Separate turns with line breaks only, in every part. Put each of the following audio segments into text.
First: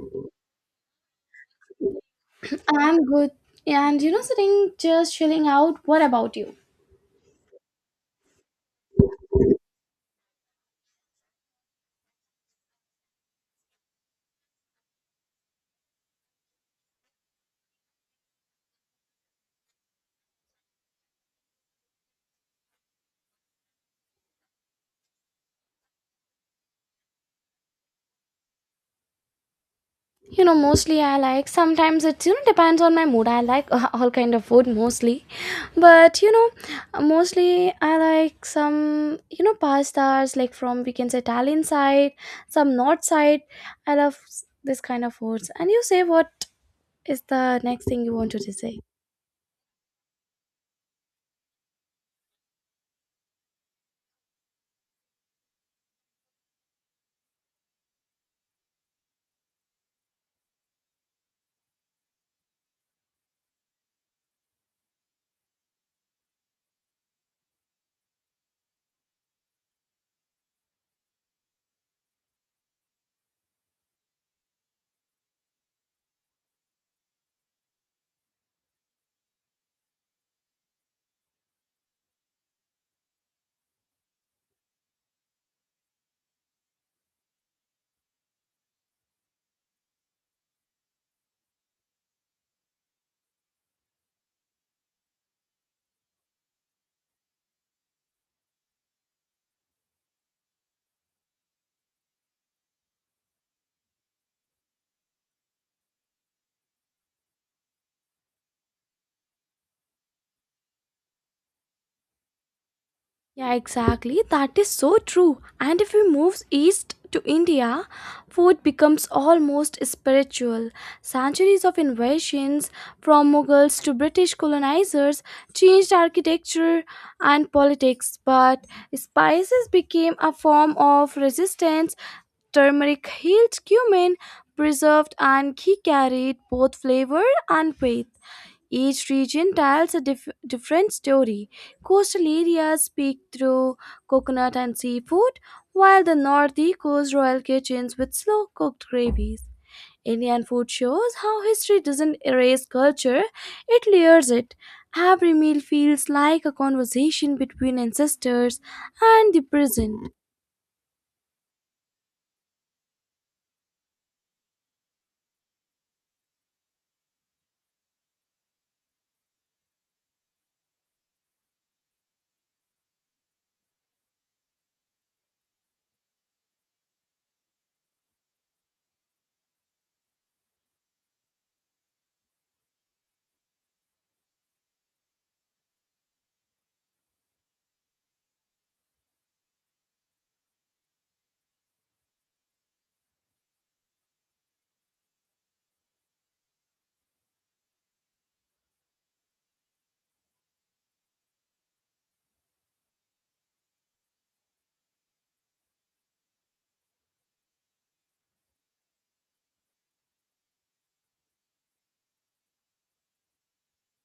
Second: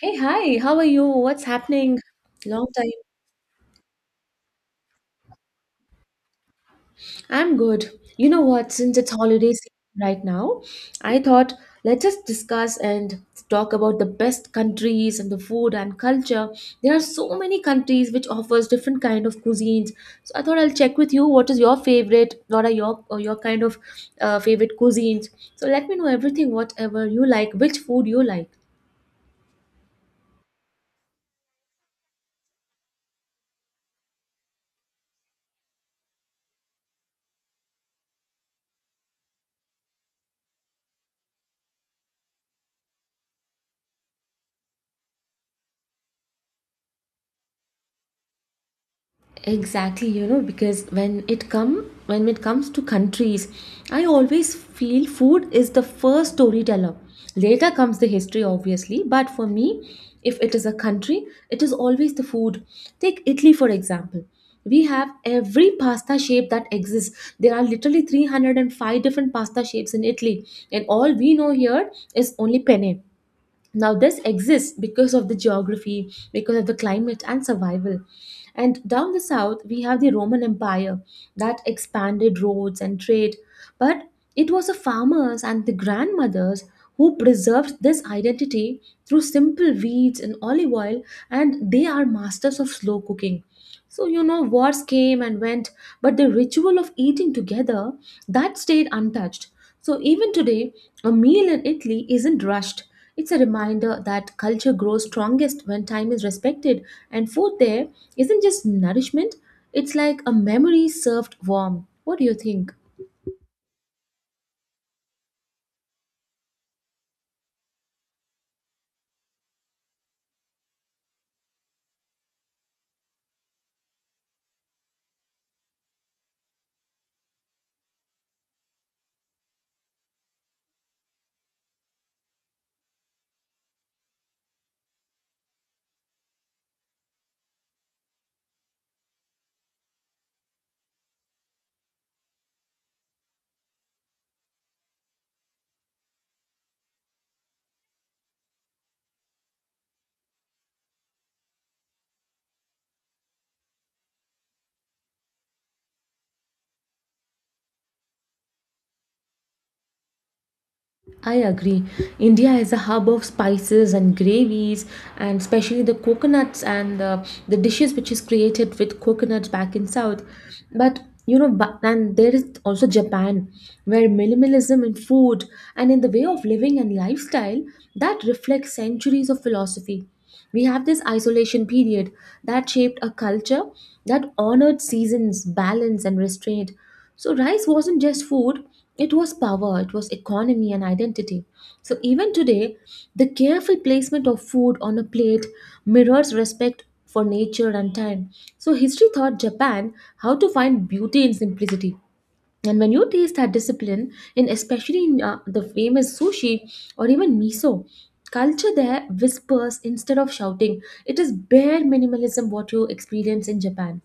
Hey, hi, how are you? What's happening? Long time.
I'm good. And you know, sitting just chilling out. What about you?
I'm good. You know what? Since it's holiday season right now, I thought let's just discuss and talk about the best countries and the food and culture. There are so many countries which offers different kind of cuisines. So I thought I'll check with you what is your favorite, what are your or your kind of favorite cuisines. So let me know everything, whatever you like, which food you like.
You know, mostly I like sometimes it depends on my mood. I like all kind of food mostly, but you know, mostly I like some pastas like from we can say Italian side, some North side. I love this kind of foods. And you say what is the next thing you wanted to say?
Exactly, because when it comes to countries, I always feel food is the first storyteller. Later comes the history obviously, but for me, if it is a country, it is always the food. Take Italy for example. We have every pasta shape that exists. There are literally 305 different pasta shapes in Italy, and all we know here is only penne. Now, this exists because of the geography, because of the climate and survival. And down the south, we have the Roman Empire that expanded roads and trade. But it was the farmers and the grandmothers who preserved this identity through simple weeds and olive oil, and they are masters of slow cooking. So, you know, wars came and went, but the ritual of eating together, that stayed untouched. So, even today, a meal in Italy isn't rushed. It's a reminder that culture grows strongest when time is respected, and food there isn't just nourishment, it's like a memory served warm. What do you think?
Yeah, exactly. That is so true. And if we move east to India, food becomes almost spiritual. Centuries of invasions from Mughals to British colonizers changed architecture and politics, but spices became a form of resistance. Turmeric healed cumin, preserved, and ghee carried both flavor and faith. Each region tells a different story. Coastal areas speak through coconut and seafood, while the north echoes royal kitchens with slow cooked gravies. Indian food shows how history doesn't erase culture, it layers it. Every meal feels like a conversation between ancestors and the present.
I agree. India is a hub of spices and gravies, and especially the coconuts and the dishes which is created with coconuts back in South. But you know, but, and there is also Japan, where minimalism in food and in the way of living and lifestyle that reflects centuries of philosophy. We have this isolation period that shaped a culture that honored seasons, balance, and restraint. So rice wasn't just food, it was power, it was economy and identity. So even today, the careful placement of food on a plate mirrors respect for nature and time. So history taught Japan how to find beauty in simplicity. And when you taste that discipline, in especially in the famous sushi or even miso, culture there whispers instead of shouting. It is bare minimalism what you experience in Japan.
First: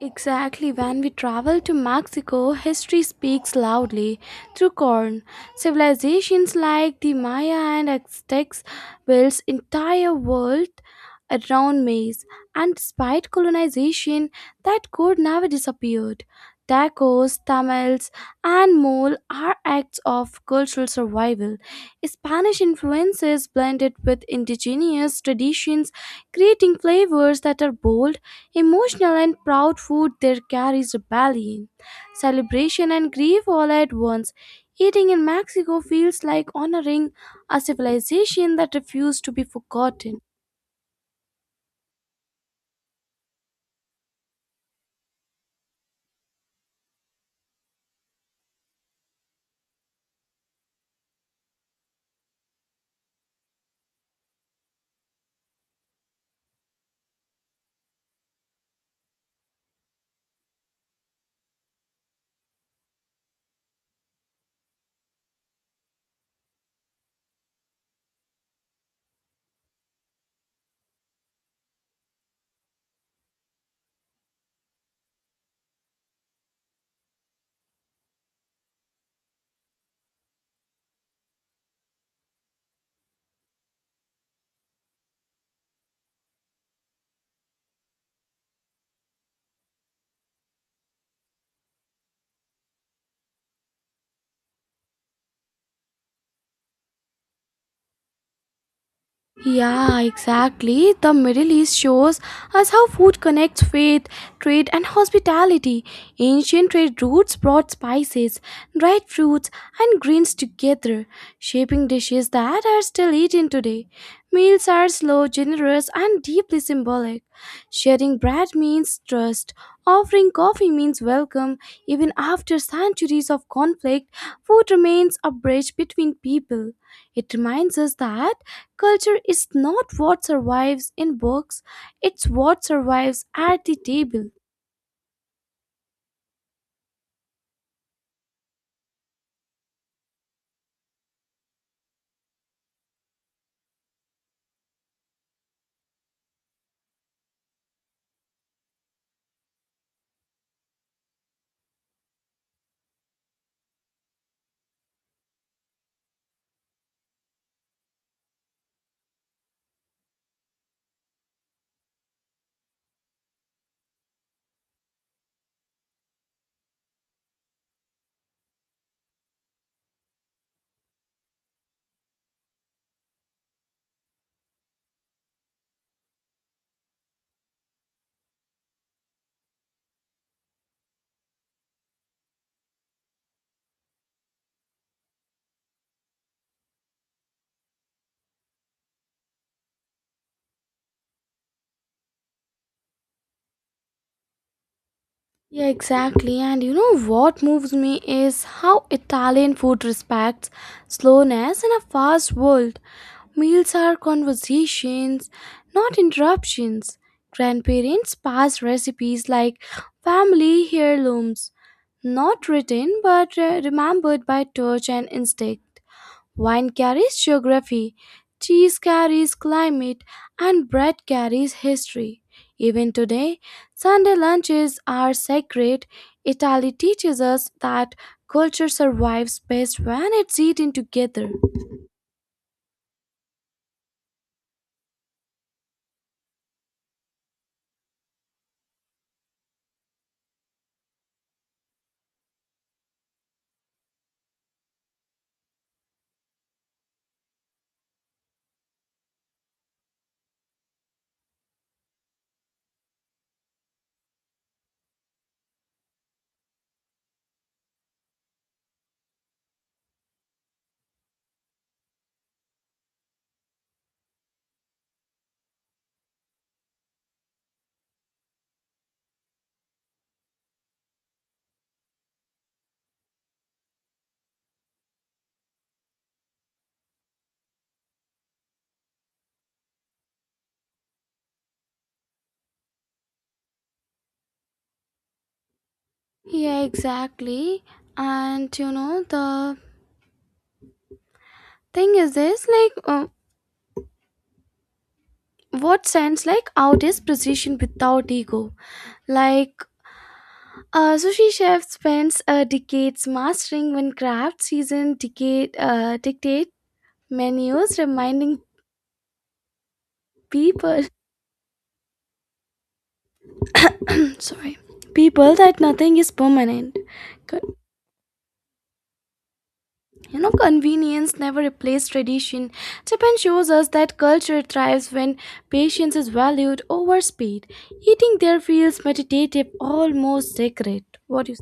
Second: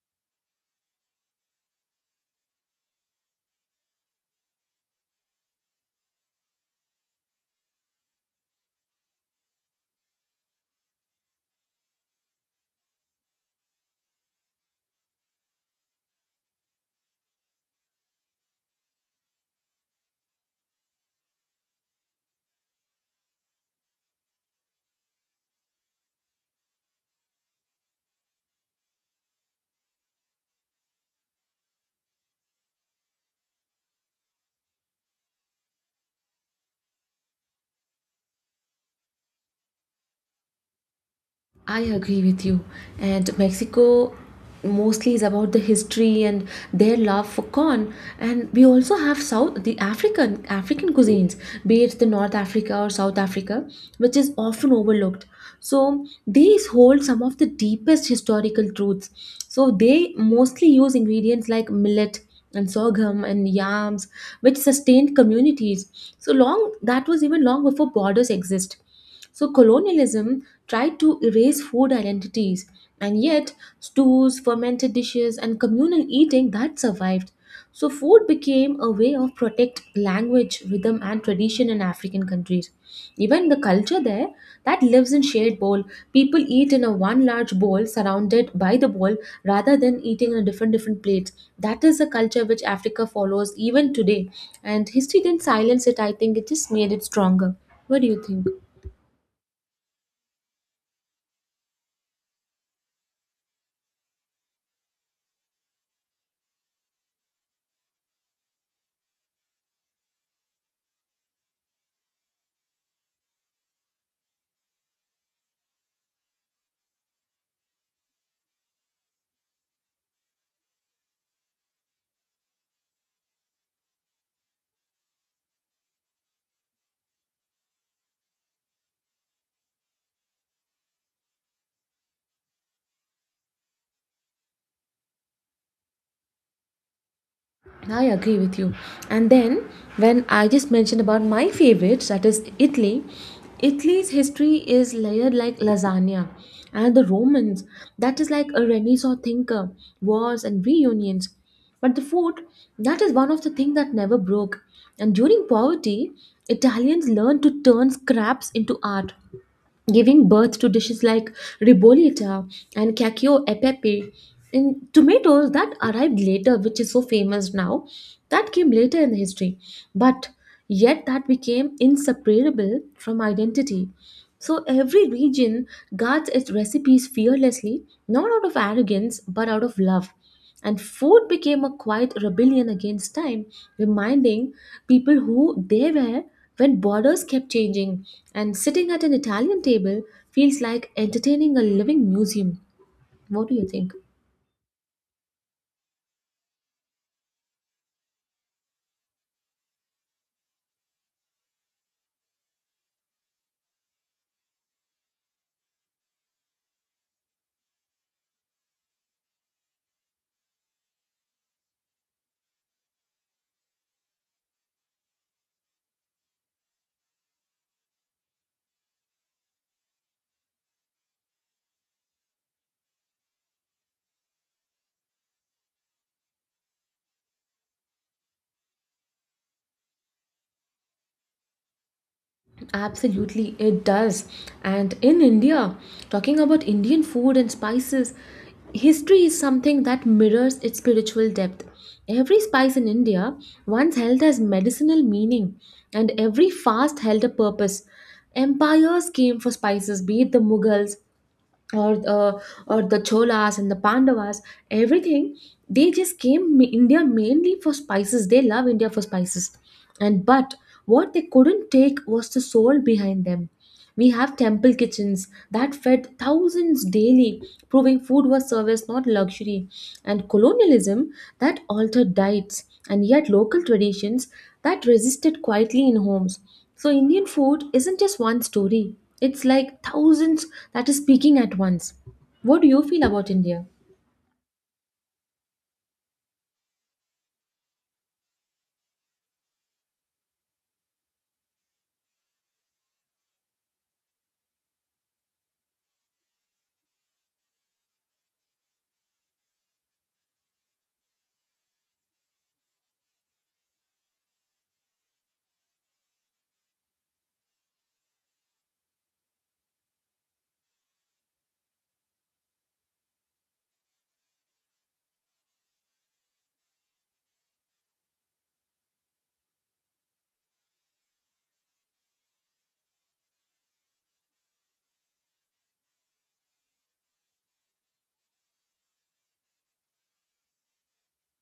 Exactly, when we travel to Mexico, history speaks loudly through corn. Civilizations like the Maya and Aztecs built entire world around maize, and despite colonization, that code never disappeared. Tacos, tamales, and mole are acts of cultural survival. Spanish influences blended with indigenous traditions creating flavors that are bold, emotional, and proud food there carries rebellion, celebration, and grief all at once. Eating in Mexico feels like honoring a civilization that refused to be forgotten.
I agree with you. And Mexico mostly is about the history and their love for corn. And we also have South the African African cuisines, be it the North Africa or South Africa, which is often overlooked. So these hold some of the deepest historical truths. So they mostly use ingredients like millet and sorghum and yams, which sustained communities. So long that was, even long before borders exist. So colonialism tried to erase food identities, and yet stews, fermented dishes, and communal eating that survived. So food became a way of protect language, rhythm, and tradition in African countries. Even the culture there that lives in shared bowl. People eat in a one large bowl surrounded by the bowl rather than eating in a different different plates. That is a culture which Africa follows even today. And history didn't silence it, I think it just made it stronger. What do you think?
Yeah, exactly. The Middle East shows us how food connects faith, trade, and hospitality. Ancient trade routes brought spices, dried fruits, and greens together, shaping dishes that are still eaten today. Meals are slow, generous, and deeply symbolic. Sharing bread means trust, offering coffee means welcome. Even after centuries of conflict, food remains a bridge between people. It reminds us that culture is not what survives in books, it's what survives at the table.
I agree with you. And then when I just mentioned about my favorites, that is Italy, Italy's history is layered like lasagna. And the Romans, that is like a Renaissance thinker, wars and reunions. But the food, that is one of the things that never broke. And during poverty, Italians learned to turn scraps into art, giving birth to dishes like ribollita and cacio e pepe, and tomatoes that arrived later, which is so famous now, that came later in history, but yet that became inseparable from identity. So every region guards its recipes fearlessly, not out of arrogance but out of love, and food became a quiet rebellion against time, reminding people who they were when borders kept changing. And sitting at an Italian table feels like entertaining a living museum. What do you think?
Yeah, exactly. And you know what moves me is how Italian food respects slowness in a fast world. Meals are conversations, not interruptions. Grandparents pass recipes like family heirlooms, not written but remembered by touch and instinct. Wine carries geography, cheese carries climate, and bread carries history. Even today, Sunday lunches are sacred. Italy teaches us that culture survives best when it's eaten together.
Absolutely, it does. And in India, talking about Indian food and spices, history is something that mirrors its spiritual depth. Every spice in India once held as medicinal meaning, and every fast held a purpose. Empires came for spices, be it the Mughals, or uh, or the Cholas and the Pandavas, everything they just India mainly for spices. They love India for spices, and but what they couldn't take was the soul behind them. We have temple kitchens that fed thousands daily, proving food was service, not luxury, and colonialism that altered diets, and yet local traditions that resisted quietly in homes. So, Indian food isn't just one story, it's like thousands that is speaking at once. What do you feel about India?
Yeah, exactly. And you know, the thing is this like, what sense like out is precision without ego? Like, a sushi chef spends decades mastering one craft. Season decade dictate menus, reminding people, sorry, people that nothing is permanent. Con- You know, convenience never replaced tradition. Japan shows us that culture thrives when patience is valued over speed. Eating there feels meditative, almost sacred. What do you?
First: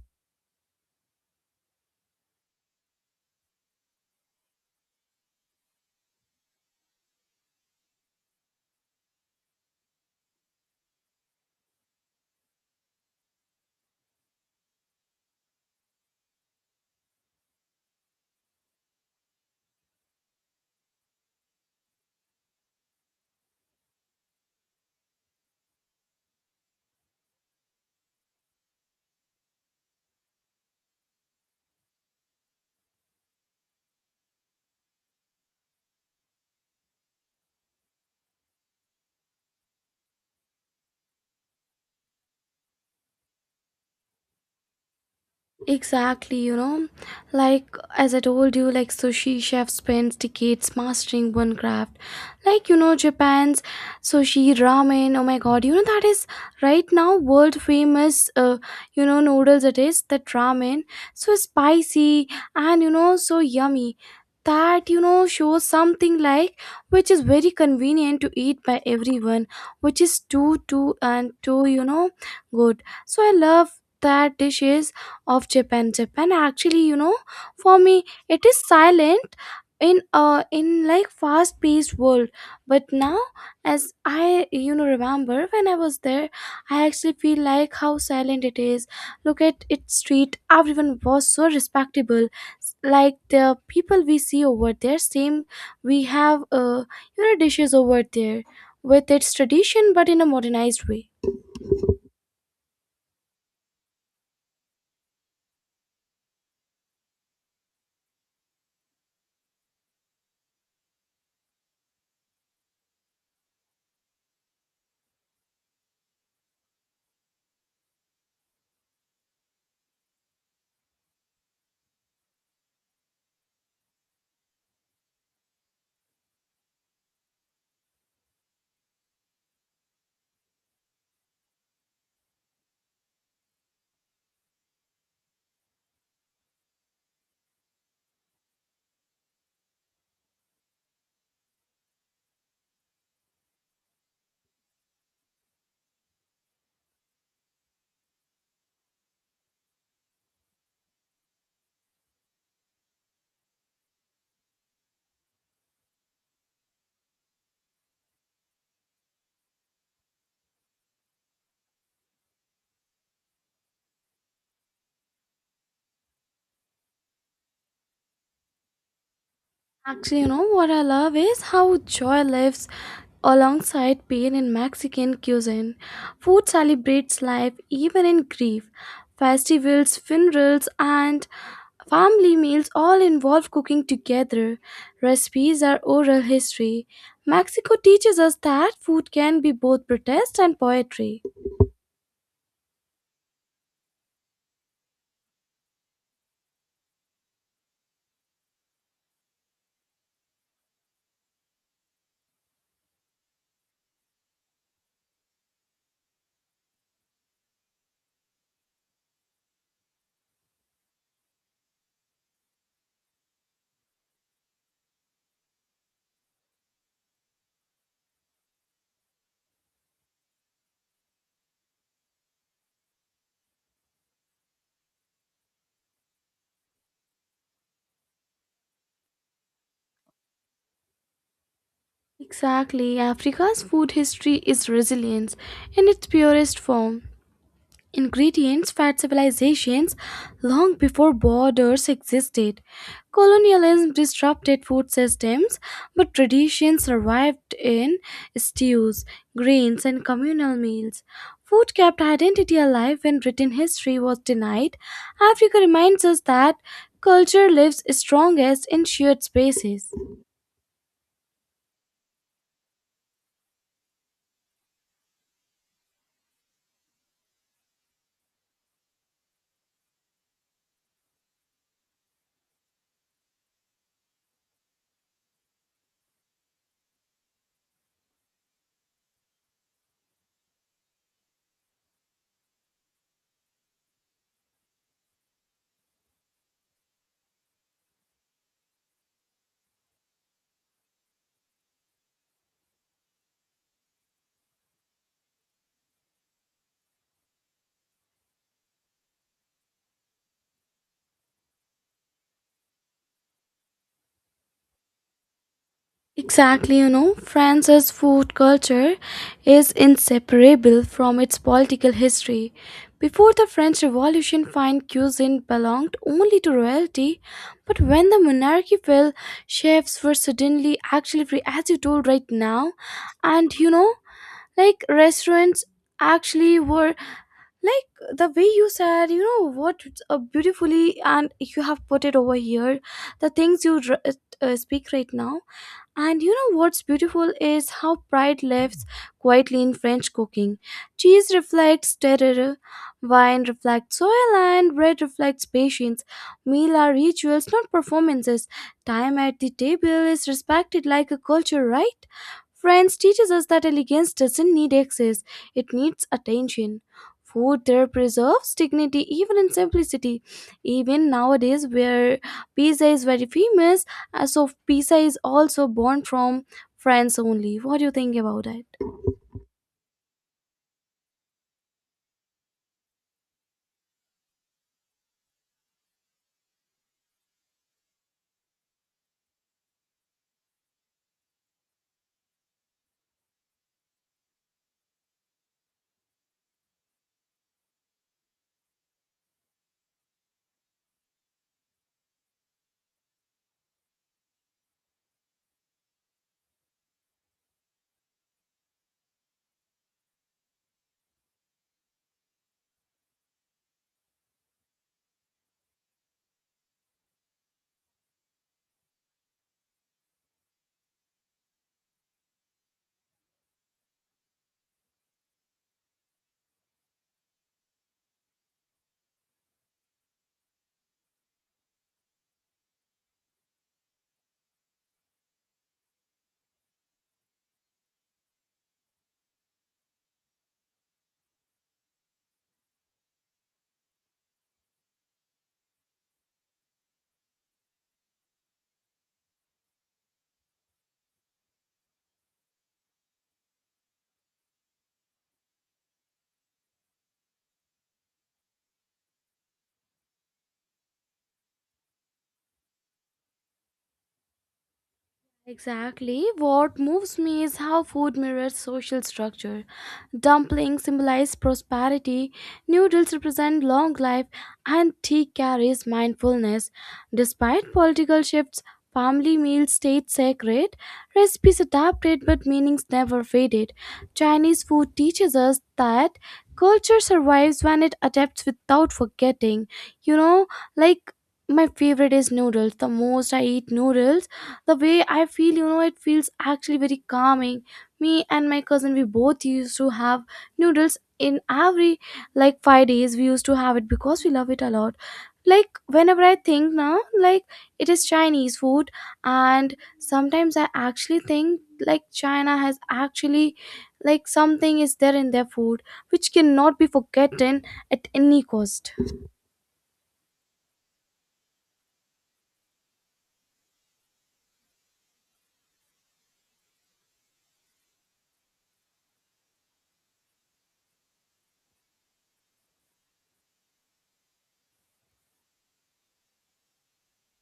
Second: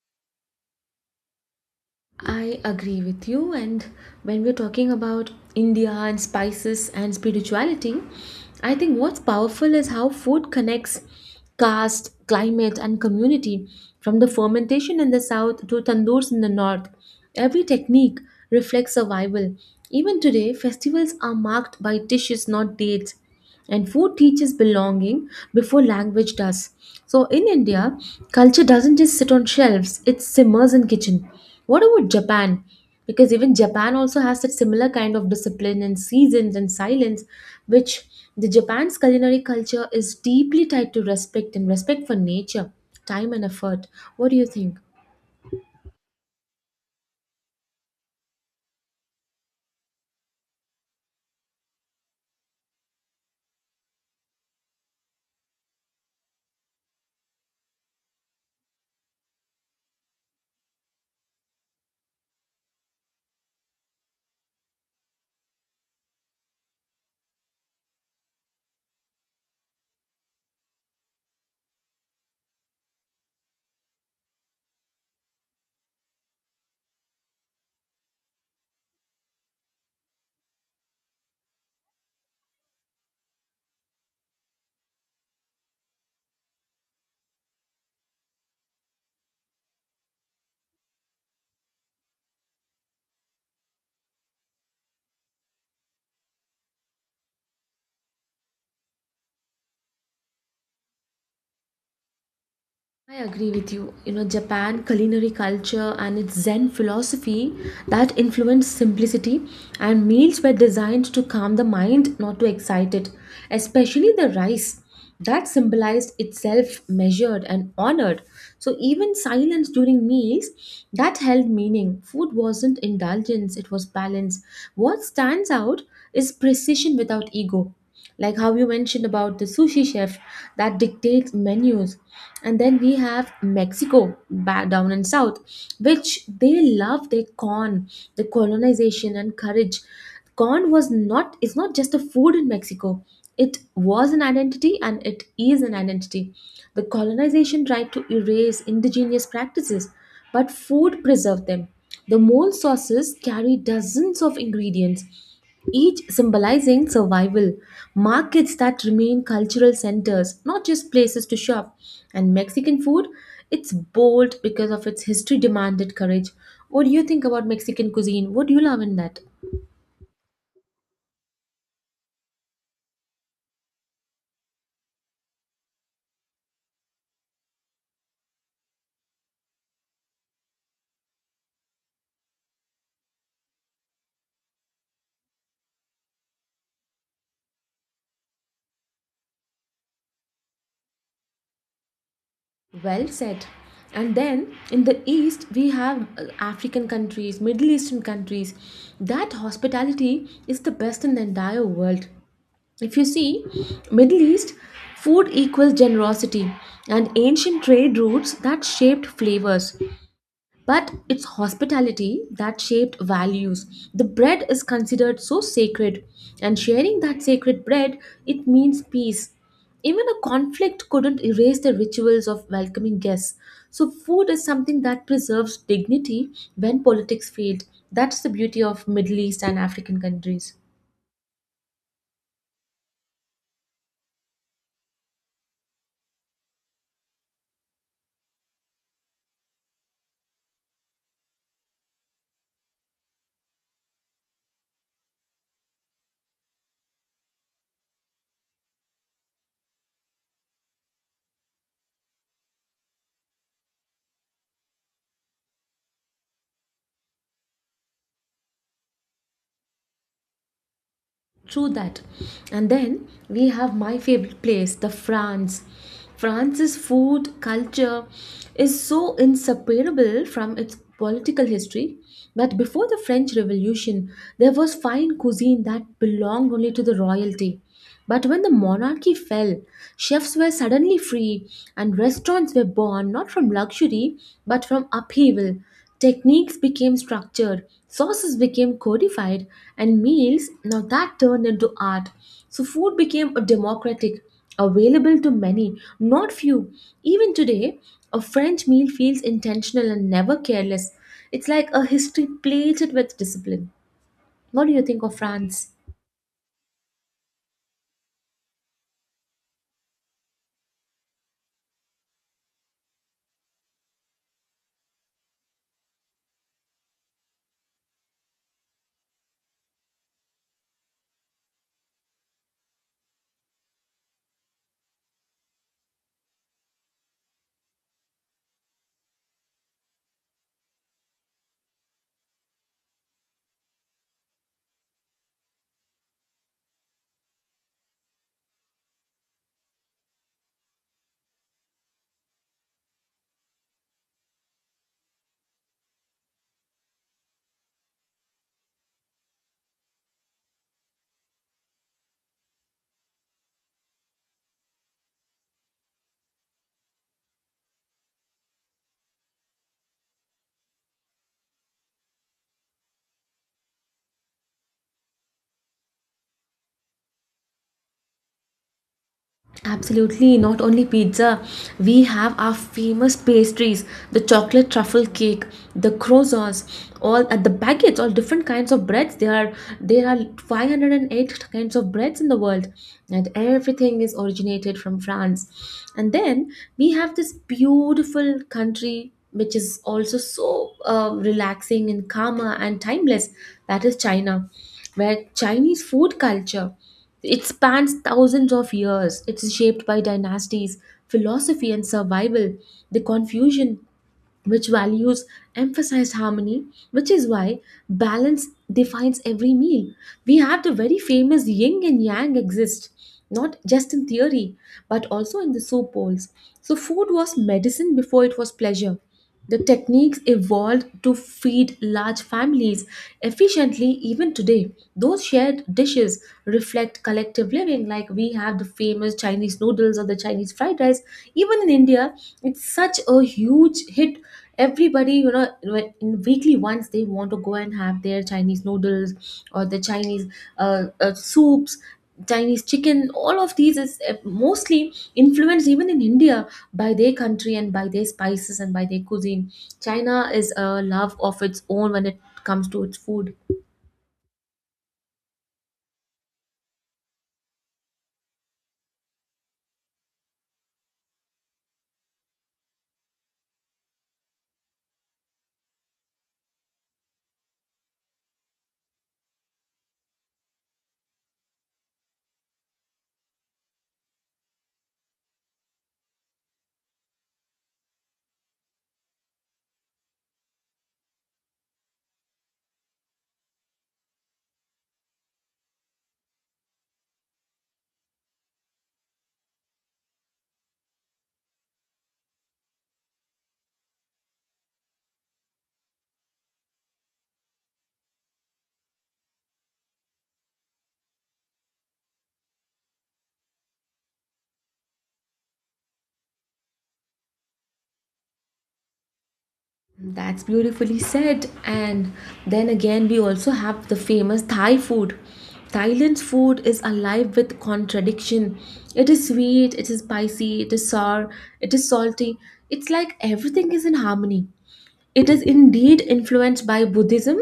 I agree with you. And when we're talking about India and spices and spirituality, I think what's powerful is how food connects caste, climate, and community from the fermentation in the south to tandoors in the north. Every technique reflects survival. Even today, festivals are marked by dishes, not dates. And food teaches belonging before language does. So in India, culture doesn't just sit on shelves, it simmers in kitchen. What about Japan? Because even Japan also has that similar kind of discipline and seasons and silence, which, the Japan's culinary culture is deeply tied to respect, and respect for nature, time and effort. What do you think?
Exactly, you know, like as I told you, like sushi chef spends decades mastering one craft. Like you know, Japan's sushi ramen. Oh my god, you know that is right now world famous. You know noodles it is that ramen so spicy and you know so yummy. That you know shows something like which is very convenient to eat by everyone, which is too you know good. So I love that dishes of Japan. Japan actually, you know, for me it is silent in like fast paced world. But now as I you know remember when I was there, I actually feel like how silent it is. Look at its street, everyone was so respectable. Like the people we see over there, same we have you know dishes over there with its tradition but in a modernized way.
I agree with you. You know, Japan culinary culture and its Zen philosophy that influenced simplicity, and meals were designed to calm the mind, not to excite it. Especially the rice that symbolized itself, measured and honored. So even silence during meals that held meaning. Food wasn't indulgence, it was balance. What stands out is precision without ego, like how you mentioned about the sushi chef that dictates menus. And then we have Mexico back down in south, which they love their corn. The colonization and courage, corn was not, it's not just a food in Mexico, it was an identity and it is an identity. The colonization tried to erase indigenous practices, but food preserved them. The mole sauces carry dozens of ingredients, each symbolizing survival, markets that remain cultural centers, not just places to shop. And Mexican food, it's bold because of its history demanded courage. What do you think about Mexican cuisine? What do you love in that?
Actually, you know what I love is how joy lives alongside pain in Mexican cuisine. Food celebrates life even in grief. Festivals, funerals, and family meals all involve cooking together. Recipes are oral history. Mexico teaches us that food can be both protest and poetry.
Well said. And then in the East, we have African countries, Middle Eastern countries. That hospitality is the best in the entire world. If you see, Middle East food equals generosity and ancient trade routes that shaped flavors. But it's hospitality that shaped values. The bread is considered so sacred, and sharing that sacred bread, it means peace. Even a conflict couldn't erase the rituals of welcoming guests. So, food is something that preserves dignity when politics failed. That's the beauty of Middle East and African countries.
Exactly, Africa's food history is resilience in its purest form. Ingredients fed civilizations long before borders existed. Colonialism disrupted food systems, but traditions survived in stews, grains, and communal meals. Food kept identity alive when written history was denied. Africa reminds us that culture lives strongest in shared spaces.
True that. And then we have my favorite place, the France. France's food culture is so inseparable from its political history that before the French Revolution, there was fine cuisine that belonged only to the royalty. But when the monarchy fell, chefs were suddenly free and restaurants were born, not from luxury but from upheaval. Techniques became structured, sauces became codified, and meals now that turned into art. So food became a democratic, available to many, not few. Even today, a French meal feels intentional and never careless. It's like a history plated with discipline. What do you think of France?
Exactly, you know, France's food culture is inseparable from its political history. Before the French Revolution, fine cuisine belonged only to royalty, but when the monarchy fell, chefs were suddenly actually free, as you told right now. And you know, like restaurants actually were like the way you said, you know, what a beautifully and you have put it over here, the things you speak right now and you know what's beautiful is how pride lives quietly in French cooking. Cheese reflects terroir, wine reflects soil, and bread reflects patience. Meal are rituals, not performances. Time at the table is respected like a culture, right? French teaches us that elegance doesn't need excess, it needs attention. Food there preserves dignity even in simplicity. Even nowadays, where pizza is very famous, so pizza is also born from France only. What do you think about it?
Absolutely, not only pizza, we have our famous pastries, the chocolate truffle cake, the croissants, all at the baguettes, all different kinds of breads. There are 508 kinds of breads in the world, and everything is originated from France. And then we have this beautiful country which is also so relaxing and calmer and timeless. That is China, where Chinese food culture. It spans thousands of years. It's shaped by dynasties, philosophy, and survival. The Confucian, which values emphasized harmony, which is why balance defines every meal. We have the very famous yin and yang exist, not just in theory, but also in the soup bowls. So, food was medicine before it was pleasure. The techniques evolved to feed large families efficiently even today. Those shared dishes reflect collective living, like we have the famous Chinese noodles or the Chinese fried rice. Even in India, it's such a huge hit. Everybody, you know, in weekly once they want to go and have their Chinese noodles or the Chinese soups. Chinese chicken, all of these is mostly influenced even in India by their country and by their spices and by their cuisine. China is a love of its own when it comes to its food.
Exactly. What moves me is how food mirrors social structure. Dumplings symbolize prosperity, noodles represent long life, and tea carries mindfulness. Despite political shifts, family meals stayed sacred, recipes adapted but meanings never faded. Chinese food teaches us that culture survives when it adapts without forgetting. You know, like my favorite is noodles. The most I eat noodles the way I feel you know it feels actually very calming. Me and my cousin we both used to have noodles in every like 5 days we used to have it because we love it a lot. Like whenever I think now, like it is Chinese food, and sometimes I actually think like China has actually like something is there in their food which cannot be forgotten at any cost.
That's beautifully said. And then again, we also have the famous Thai food. Thailand's food is alive with contradiction. It is sweet, it is spicy, it is sour, it is salty. It's like everything is in harmony. It is indeed influenced by Buddhism,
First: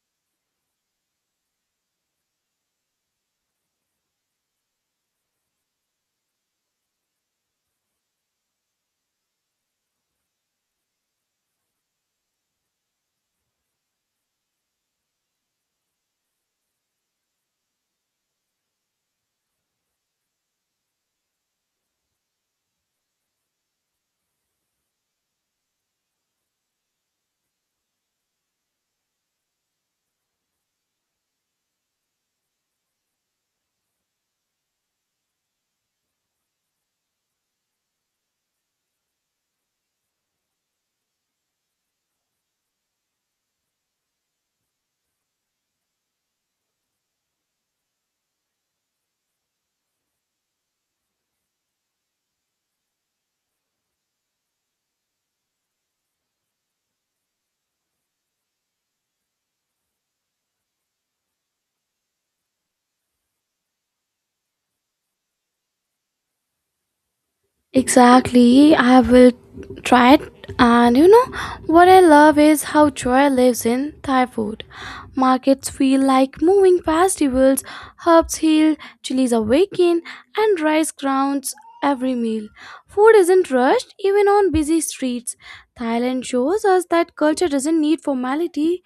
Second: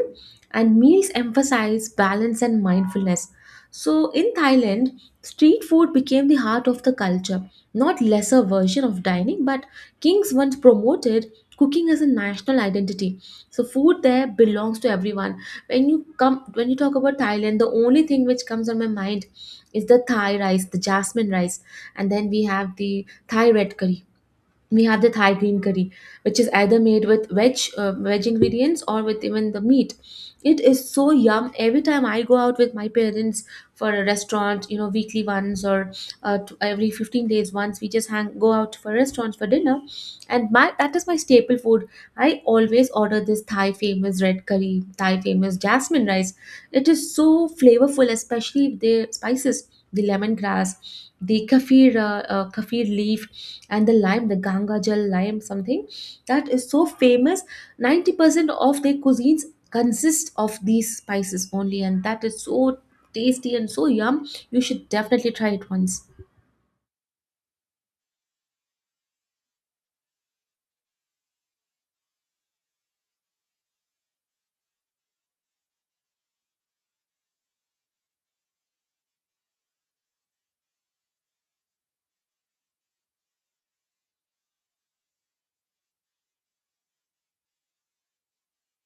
and meals emphasize balance and mindfulness. So, in Thailand, street food became the heart of the culture, not lesser version of dining, but kings once promoted cooking as a national identity. So, food there belongs to everyone. When you talk about Thailand, the only thing which comes on my mind is the Thai rice, the jasmine rice, and then we have the Thai red curry we have the Thai green curry, which is either made with veg veg ingredients or with even the meat. It is so yum. Every time I go out with my parents for a restaurant, you know, weekly once or every 15 days once, we just hang go out for restaurants for dinner, and my that is my staple food. I always order this Thai famous red curry, Thai famous jasmine rice. It is so flavorful, especially with the spices, the lemongrass, the kaffir, kaffir leaf, and the lime, the Ganga Jal lime, something that is so famous. 90% of their cuisines consist of these spices only, and that is so tasty and so yum. You should definitely try it once.
Exactly, I will try it. And you know what I love is how joy lives in Thai food. Markets feel like moving festivals, herbs heal, chilies awaken, and rice grounds every meal. Food isn't rushed even on busy streets. Thailand shows us that culture doesn't need formality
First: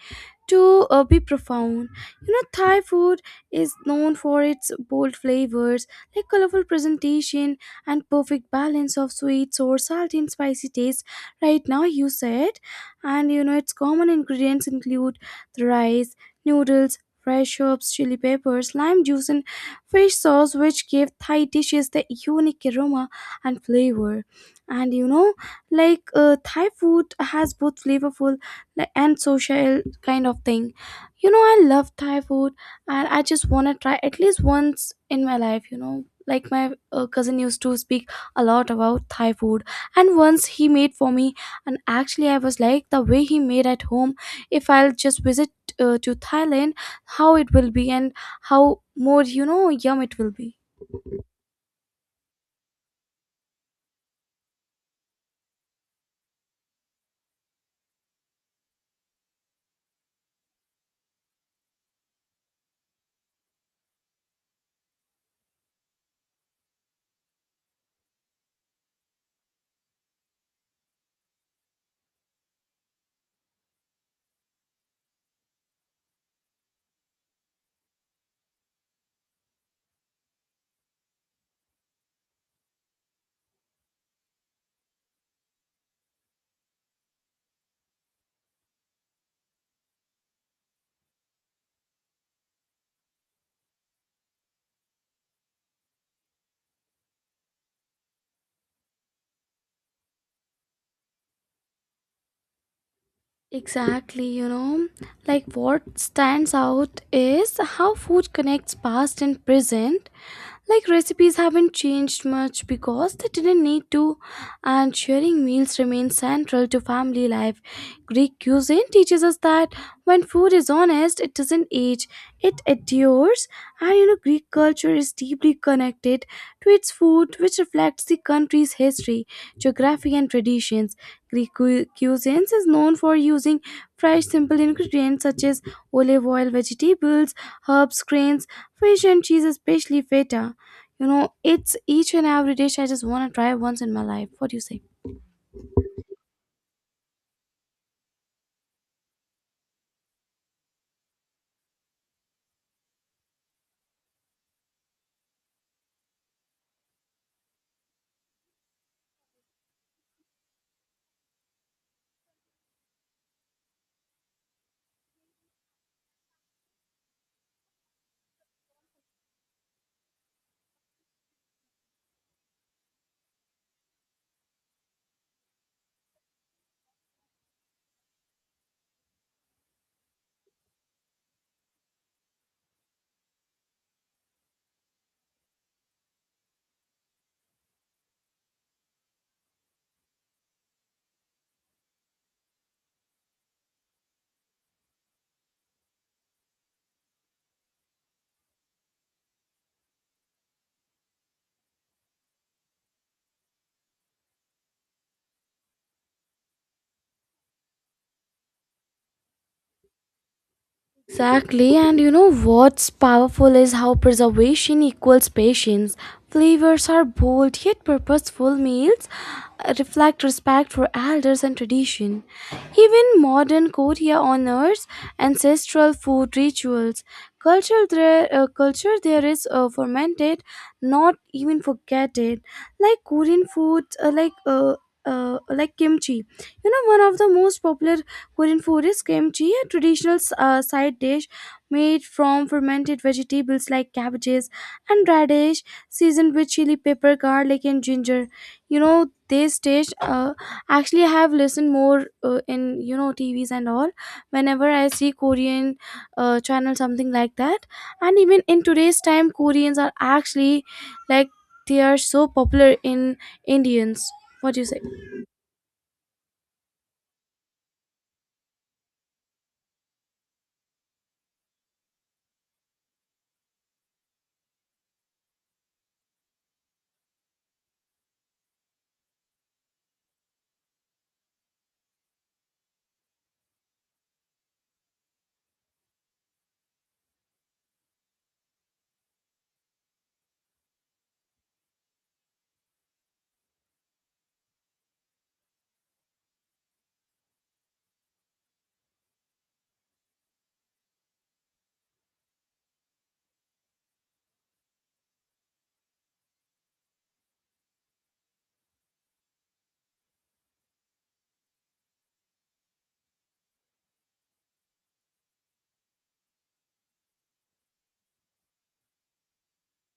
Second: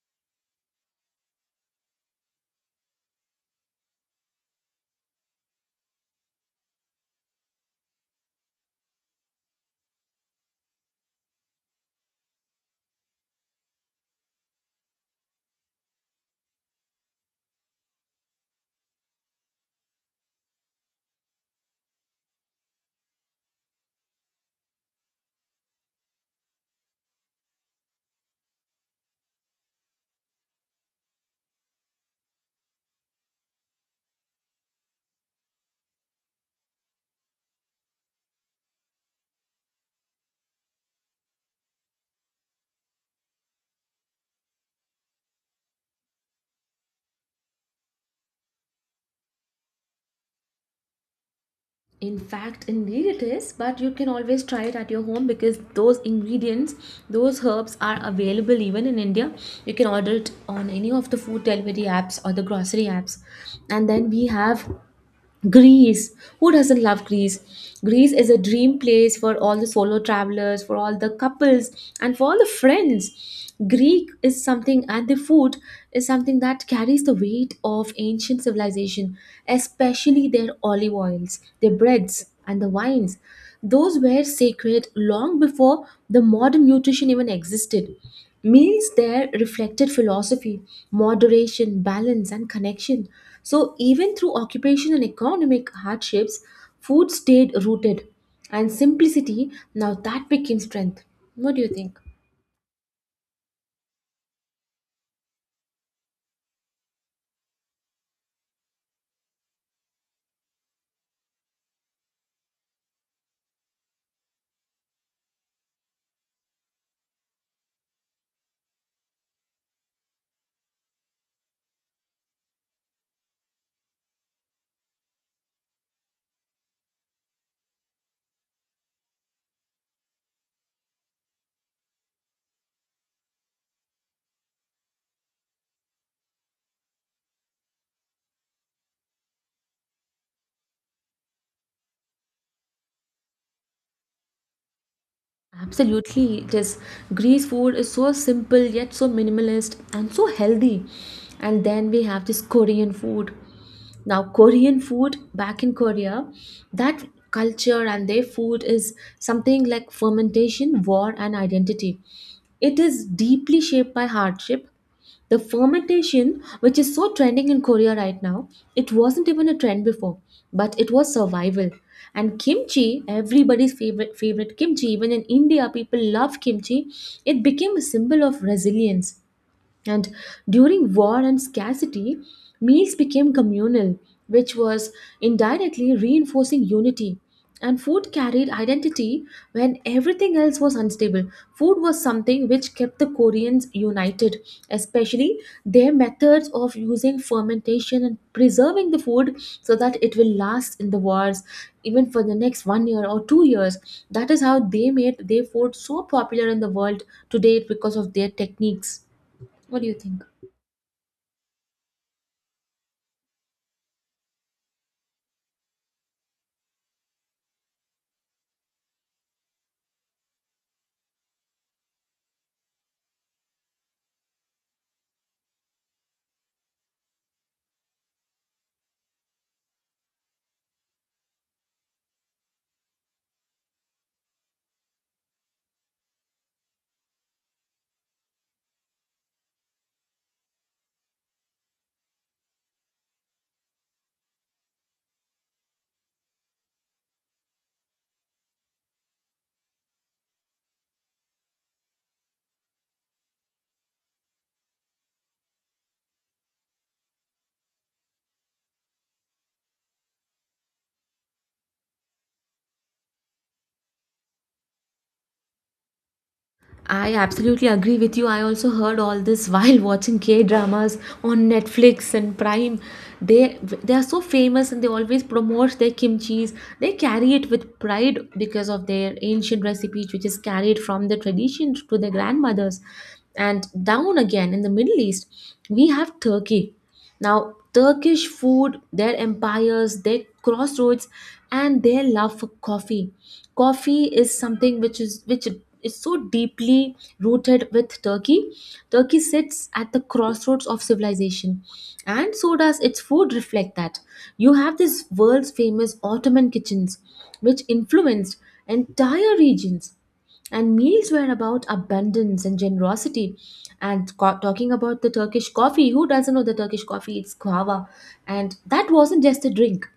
to be profound. You know, Thai food is known for its bold flavors, like colorful presentation and perfect balance of sweet, sour, salty, and spicy taste. Right now, you said, and you know its common ingredients include the rice, noodles, fresh herbs, chili peppers, lime juice, and fish sauce, which give Thai dishes the unique aroma and flavor. And you know, like Thai food has both flavorful like, and social kind of thing. You know, I love Thai food and I just want to try at least once in my life, you know like my cousin used to speak a lot about Thai food and once he made for me and actually I was like the way he made at home if I'll just visit to Thailand how it will be and how more you know yum it will be.
In fact, indeed it is, but you can always try it at your home because those ingredients, those herbs are available even in India. You can order it on any of the food delivery apps or the grocery apps. And then we have Greece. Who doesn't love Greece? Greece is a dream place for all the solo travelers, for all the couples, and for all the friends. Greek is something, and the food is something that carries the weight of ancient civilization, especially their olive oils, their breads, and the wines. Those were sacred long before the modern nutrition even existed. Meals there reflected philosophy, moderation, balance, and connection. So, even through occupation and economic hardships, food stayed rooted. And simplicity, now that became strength. What do you think?
Exactly, you know, like what stands out is how food connects past and present. Like recipes haven't changed much because they didn't need to, and sharing meals remains central to family life. Greek cuisine teaches us that when food is honest, it doesn't age, it endures. And you know, Greek culture is deeply connected to its food, which reflects the country's history, geography, and traditions. Greek cuisine is known for using fresh, simple ingredients such as olive oil, vegetables, herbs, grains, fish, and cheese, especially feta. You know, it's each and every dish I just want to try once in my life. What do you say?
Absolutely, it is. Greece food is so simple yet so minimalist and so healthy. And then we have this Korean food. Now, Korean food back in Korea, that culture and their food is something like fermentation, war, and identity. It is deeply shaped by hardship. The fermentation, which is so trending in Korea right now, it wasn't even a trend before, but it was survival. And kimchi, everybody's favorite kimchi, even in India, people love kimchi. It became a symbol of resilience. And during war and scarcity, meals became communal, which was indirectly reinforcing unity. And food carried identity when everything else was unstable. Food was something which kept the Koreans united, especially their methods of using fermentation and preserving the food so that it will last in the wars, even for the next 1 year or 2 years. That is how they made their food so popular in the world today because of their techniques. What do you think?
Exactly, and you know what's powerful is how preservation equals patience. Flavors are bold yet purposeful meals reflect respect for elders and tradition. Even modern Korea honors ancestral food rituals. Culture there is fermented, not even forgotten. Like Korean foods, like kimchi. You know, one of the most popular Korean food is kimchi, a traditional side dish made from fermented vegetables like cabbages and radish, seasoned with chili pepper, garlic, and ginger. You know, this dish actually I have listened more in you know TVs and all whenever I see Korean channel something like that. And even in today's time, Koreans are actually like they are so popular in Indians. What do you say?
I absolutely agree with you. I also heard all this while watching K dramas on Netflix and Prime. They they are so famous and they always promote their kimchi's. They carry it with pride because of their ancient recipes, which is carried from the tradition to their grandmothers. And down again in the Middle East, we have Turkey. Now, Turkish food, their empires, their crossroads, and their love for coffee. Coffee is something which is so deeply rooted with Turkey. Turkey sits at the crossroads of civilization, and so does its food reflect that. You have this world's famous Ottoman kitchens, which influenced entire regions and meals were about abundance and generosity and talking about the Turkish coffee, who doesn't know the Turkish coffee? It's guava, and that wasn't just a drink,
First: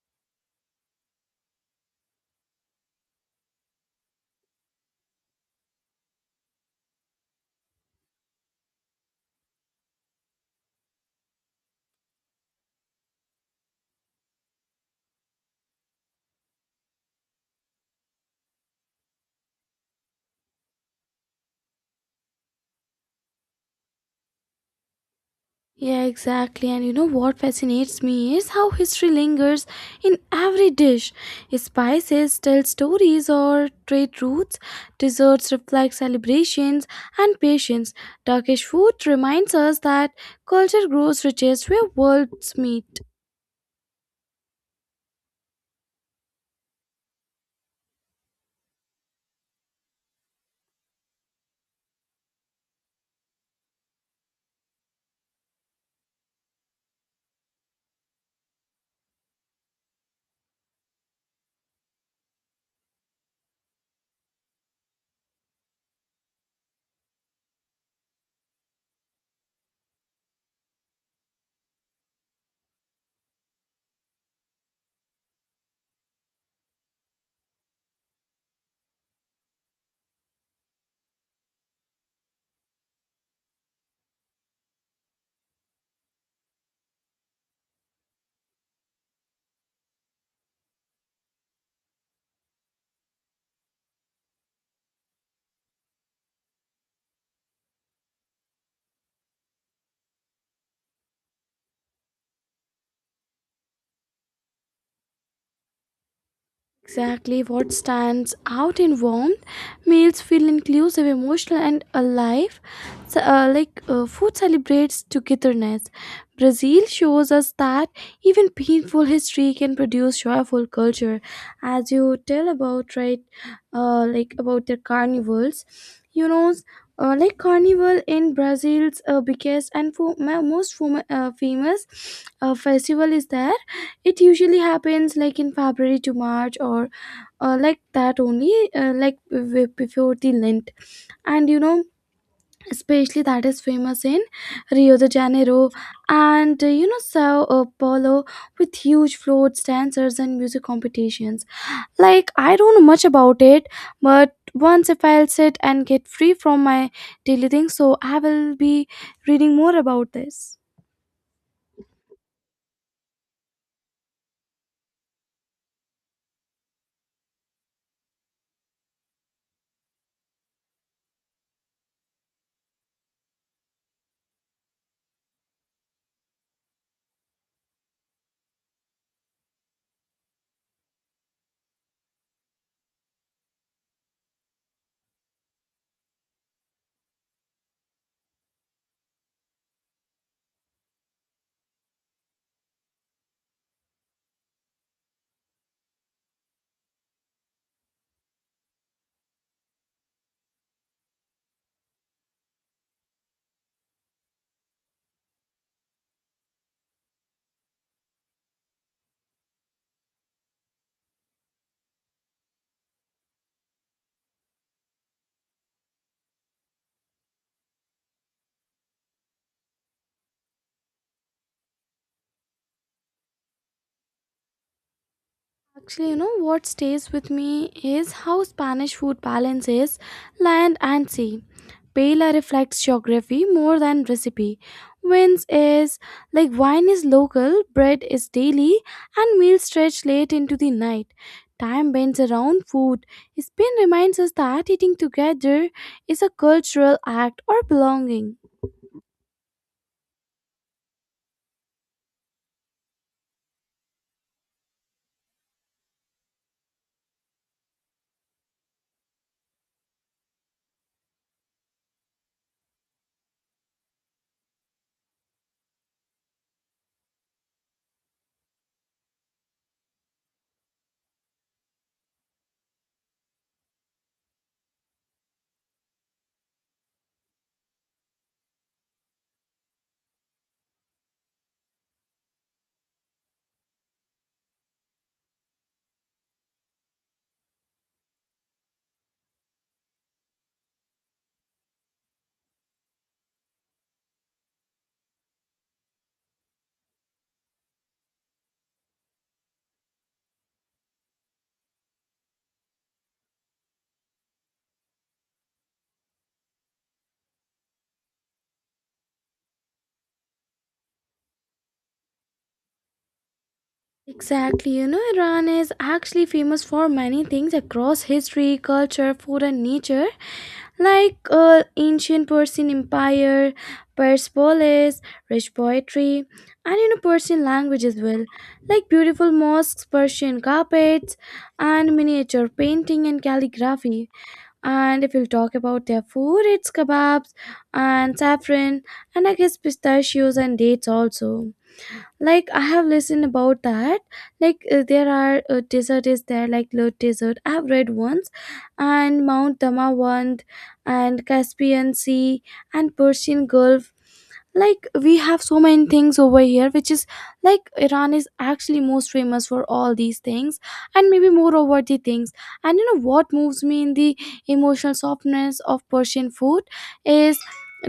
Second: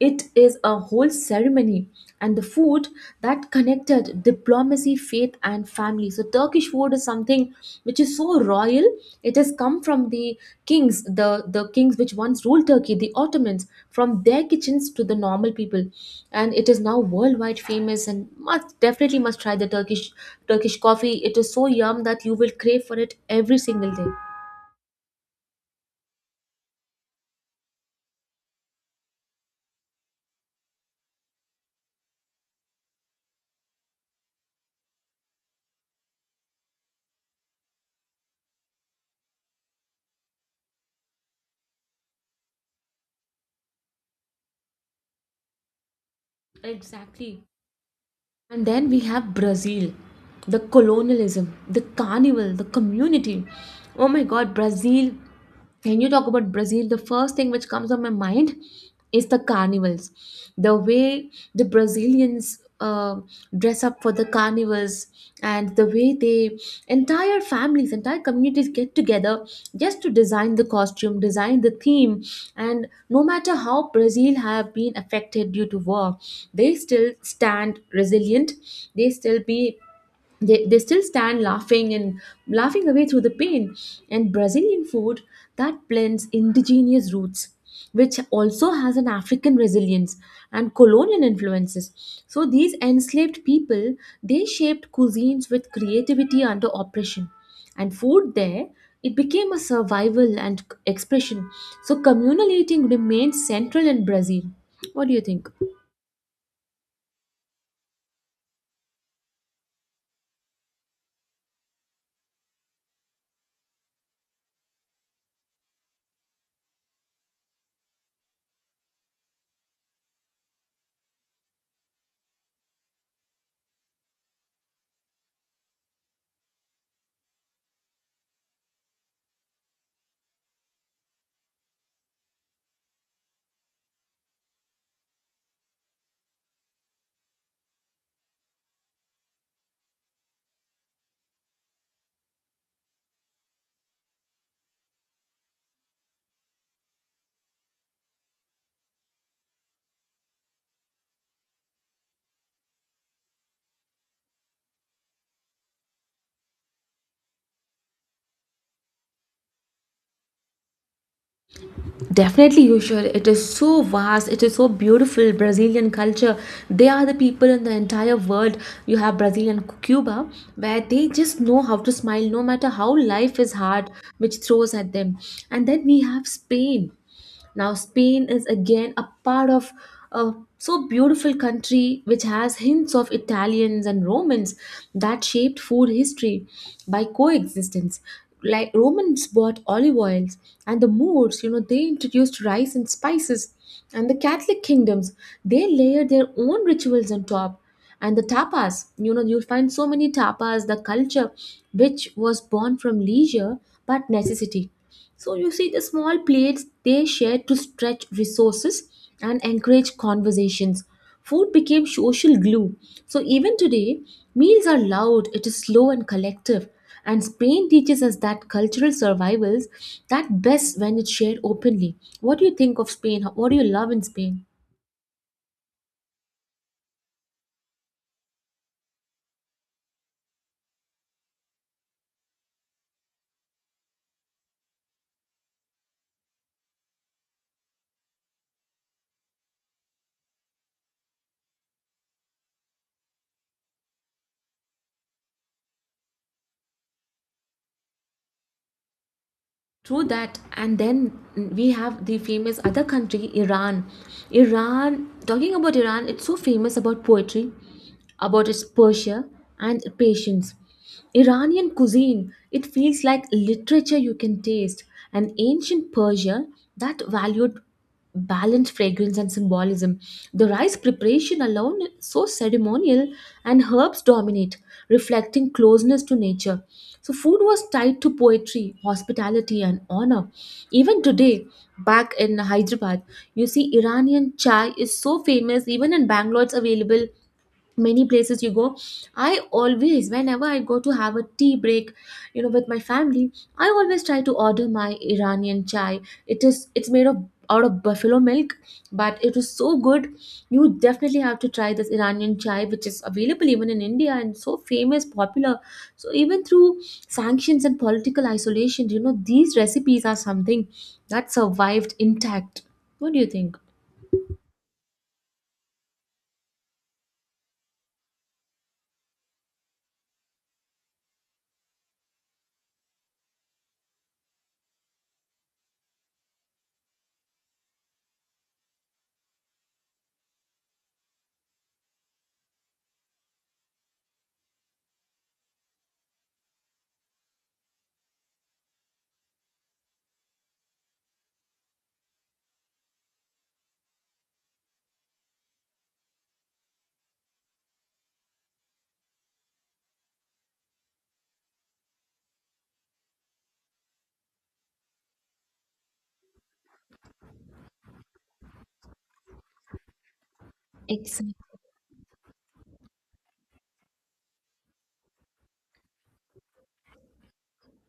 it is a whole ceremony and the food that connected diplomacy, faith, and family. So Turkish food is something which is so royal. It has come from the kings, the kings which once ruled Turkey, the Ottomans, from their kitchens to the normal people, and it is now worldwide famous and must definitely must try the Turkish coffee. It is so yum that you will crave for it every single day.
Yeah, exactly. And you know what fascinates me is how history lingers in every dish. Spices tell stories or trade routes, desserts reflect celebrations and patience. Turkish food reminds us that culture grows richest where worlds meet.
Exactly. And then we have Brazil, the colonialism, the carnival, the community. Oh my god, Brazil. When you talk about Brazil, the first thing which comes on my mind is the carnivals. The way the Brazilians dress up for the carnivals and the way they entire families, entire communities get together just to design the costume, design the theme, and no matter how Brazil have been affected due to war, they still stand resilient. They still be they still stand laughing and laughing away through the pain. And Brazilian food that blends indigenous roots, which also has an African resilience and colonial influences. So these enslaved people, they shaped cuisines with creativity under oppression, and food there, it became a survival and expression. So communal eating remains central in Brazil. What do you think?
Exactly what stands out in warmth, meals feel inclusive, emotional, and alive. So, food celebrates togetherness. Brazil shows us that even painful history can produce joyful culture. As you tell about right, like about their carnivals, you know, like carnival in Brazil's biggest and most famous festival is there. It usually happens like in February to March or like that only, before the lent. And you know especially that is famous in Rio de Janeiro and you know Sao Paulo with huge floats dancers and music competitions. Like, I don't know much about it, but once if I'll sit and get free from my daily thing, so I will be reading more about this.
Definitely, you should. It is so vast. It is so beautiful. Brazilian culture. They are the people in the entire world. You have Brazil and Cuba, where they just know how to smile no matter how life is hard, which throws at them. And then we have Spain. Now, Spain is again a part of a so beautiful country which has hints of Italians and Romans that shaped food history by coexistence. Like Romans bought olive oils, and the Moors, you know, they introduced rice and spices, and the Catholic kingdoms, they layered their own rituals on top. And the tapas, you know, you'll find so many tapas, the culture which was born from leisure but necessity. So you see, the small plates they share to stretch resources and encourage conversations. Food became social glue. So even today, meals are loud, it is slow and collective. And Spain teaches us that cultural survivals that best when it's shared openly. What do you think of Spain? What do you love in Spain?
Actually, you know what stays with me is how Spanish food balances land and sea. Paella reflects geography more than recipe. Wines is like wine is local, bread is daily, and meals stretch late into the night. Time bends around food. Spin reminds us that eating together is a cultural act or belonging.
True that, and then we have the famous other country, Iran. Iran, talking about Iran, it's so famous about poetry, about its Persia and patience. Iranian cuisine, it feels like literature you can taste, and ancient Persia that valued balanced fragrance and symbolism. The rice preparation alone is so ceremonial, and herbs dominate, reflecting closeness to nature. So, food was tied to poetry, hospitality, and honor. Even today, back in Hyderabad, you see Iranian chai is so famous, even in Bangalore, it's available many places you go. I always, whenever I go to have a tea break, you know, with my family, I always try to order my Iranian chai. It's made of out of buffalo milk, but it is so good. You definitely have to try this Iranian chai, which is available even in India and so famous popular. So even through sanctions and political isolation, you know, these recipes are something that survived intact. What do you think?
Exactly, you know, Iran is actually famous for many things across history, culture, food, and nature. Like ancient Persian Empire, Persepolis, rich poetry, and you know Persian language as well, like beautiful mosques, Persian carpets, and miniature painting and calligraphy. And if you'll talk about their food, it's kebabs and saffron, and I guess pistachios and dates also. Like I have listened about that, like there are desert is there like low desert I have read once, and Mount Damawand and Caspian Sea and Persian Gulf. Like we have so many things over here which is like Iran is actually most famous for all these things and maybe
Exactly.
more over the things. And you know what moves me in the emotional softness of Persian food is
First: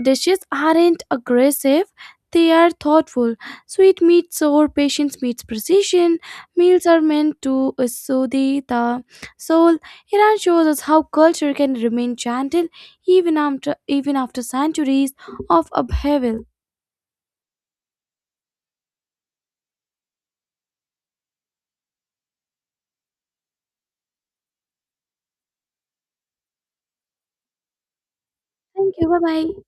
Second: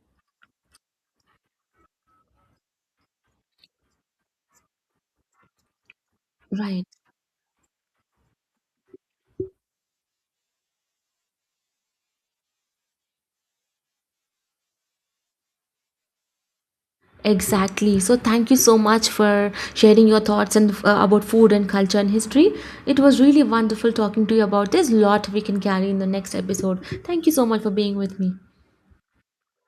dishes aren't aggressive, they are thoughtful. Sweet meets sour, patience meets precision.
Right.
Meals are meant to soothe the soul. Iran shows us how culture can remain gentle even after centuries of upheaval.
Exactly. So thank you so much for sharing your thoughts and about food and culture and history. It was really wonderful talking to you about this. Lot we can carry in the next episode. Thank you so much for being with me.
Thank you. Bye bye.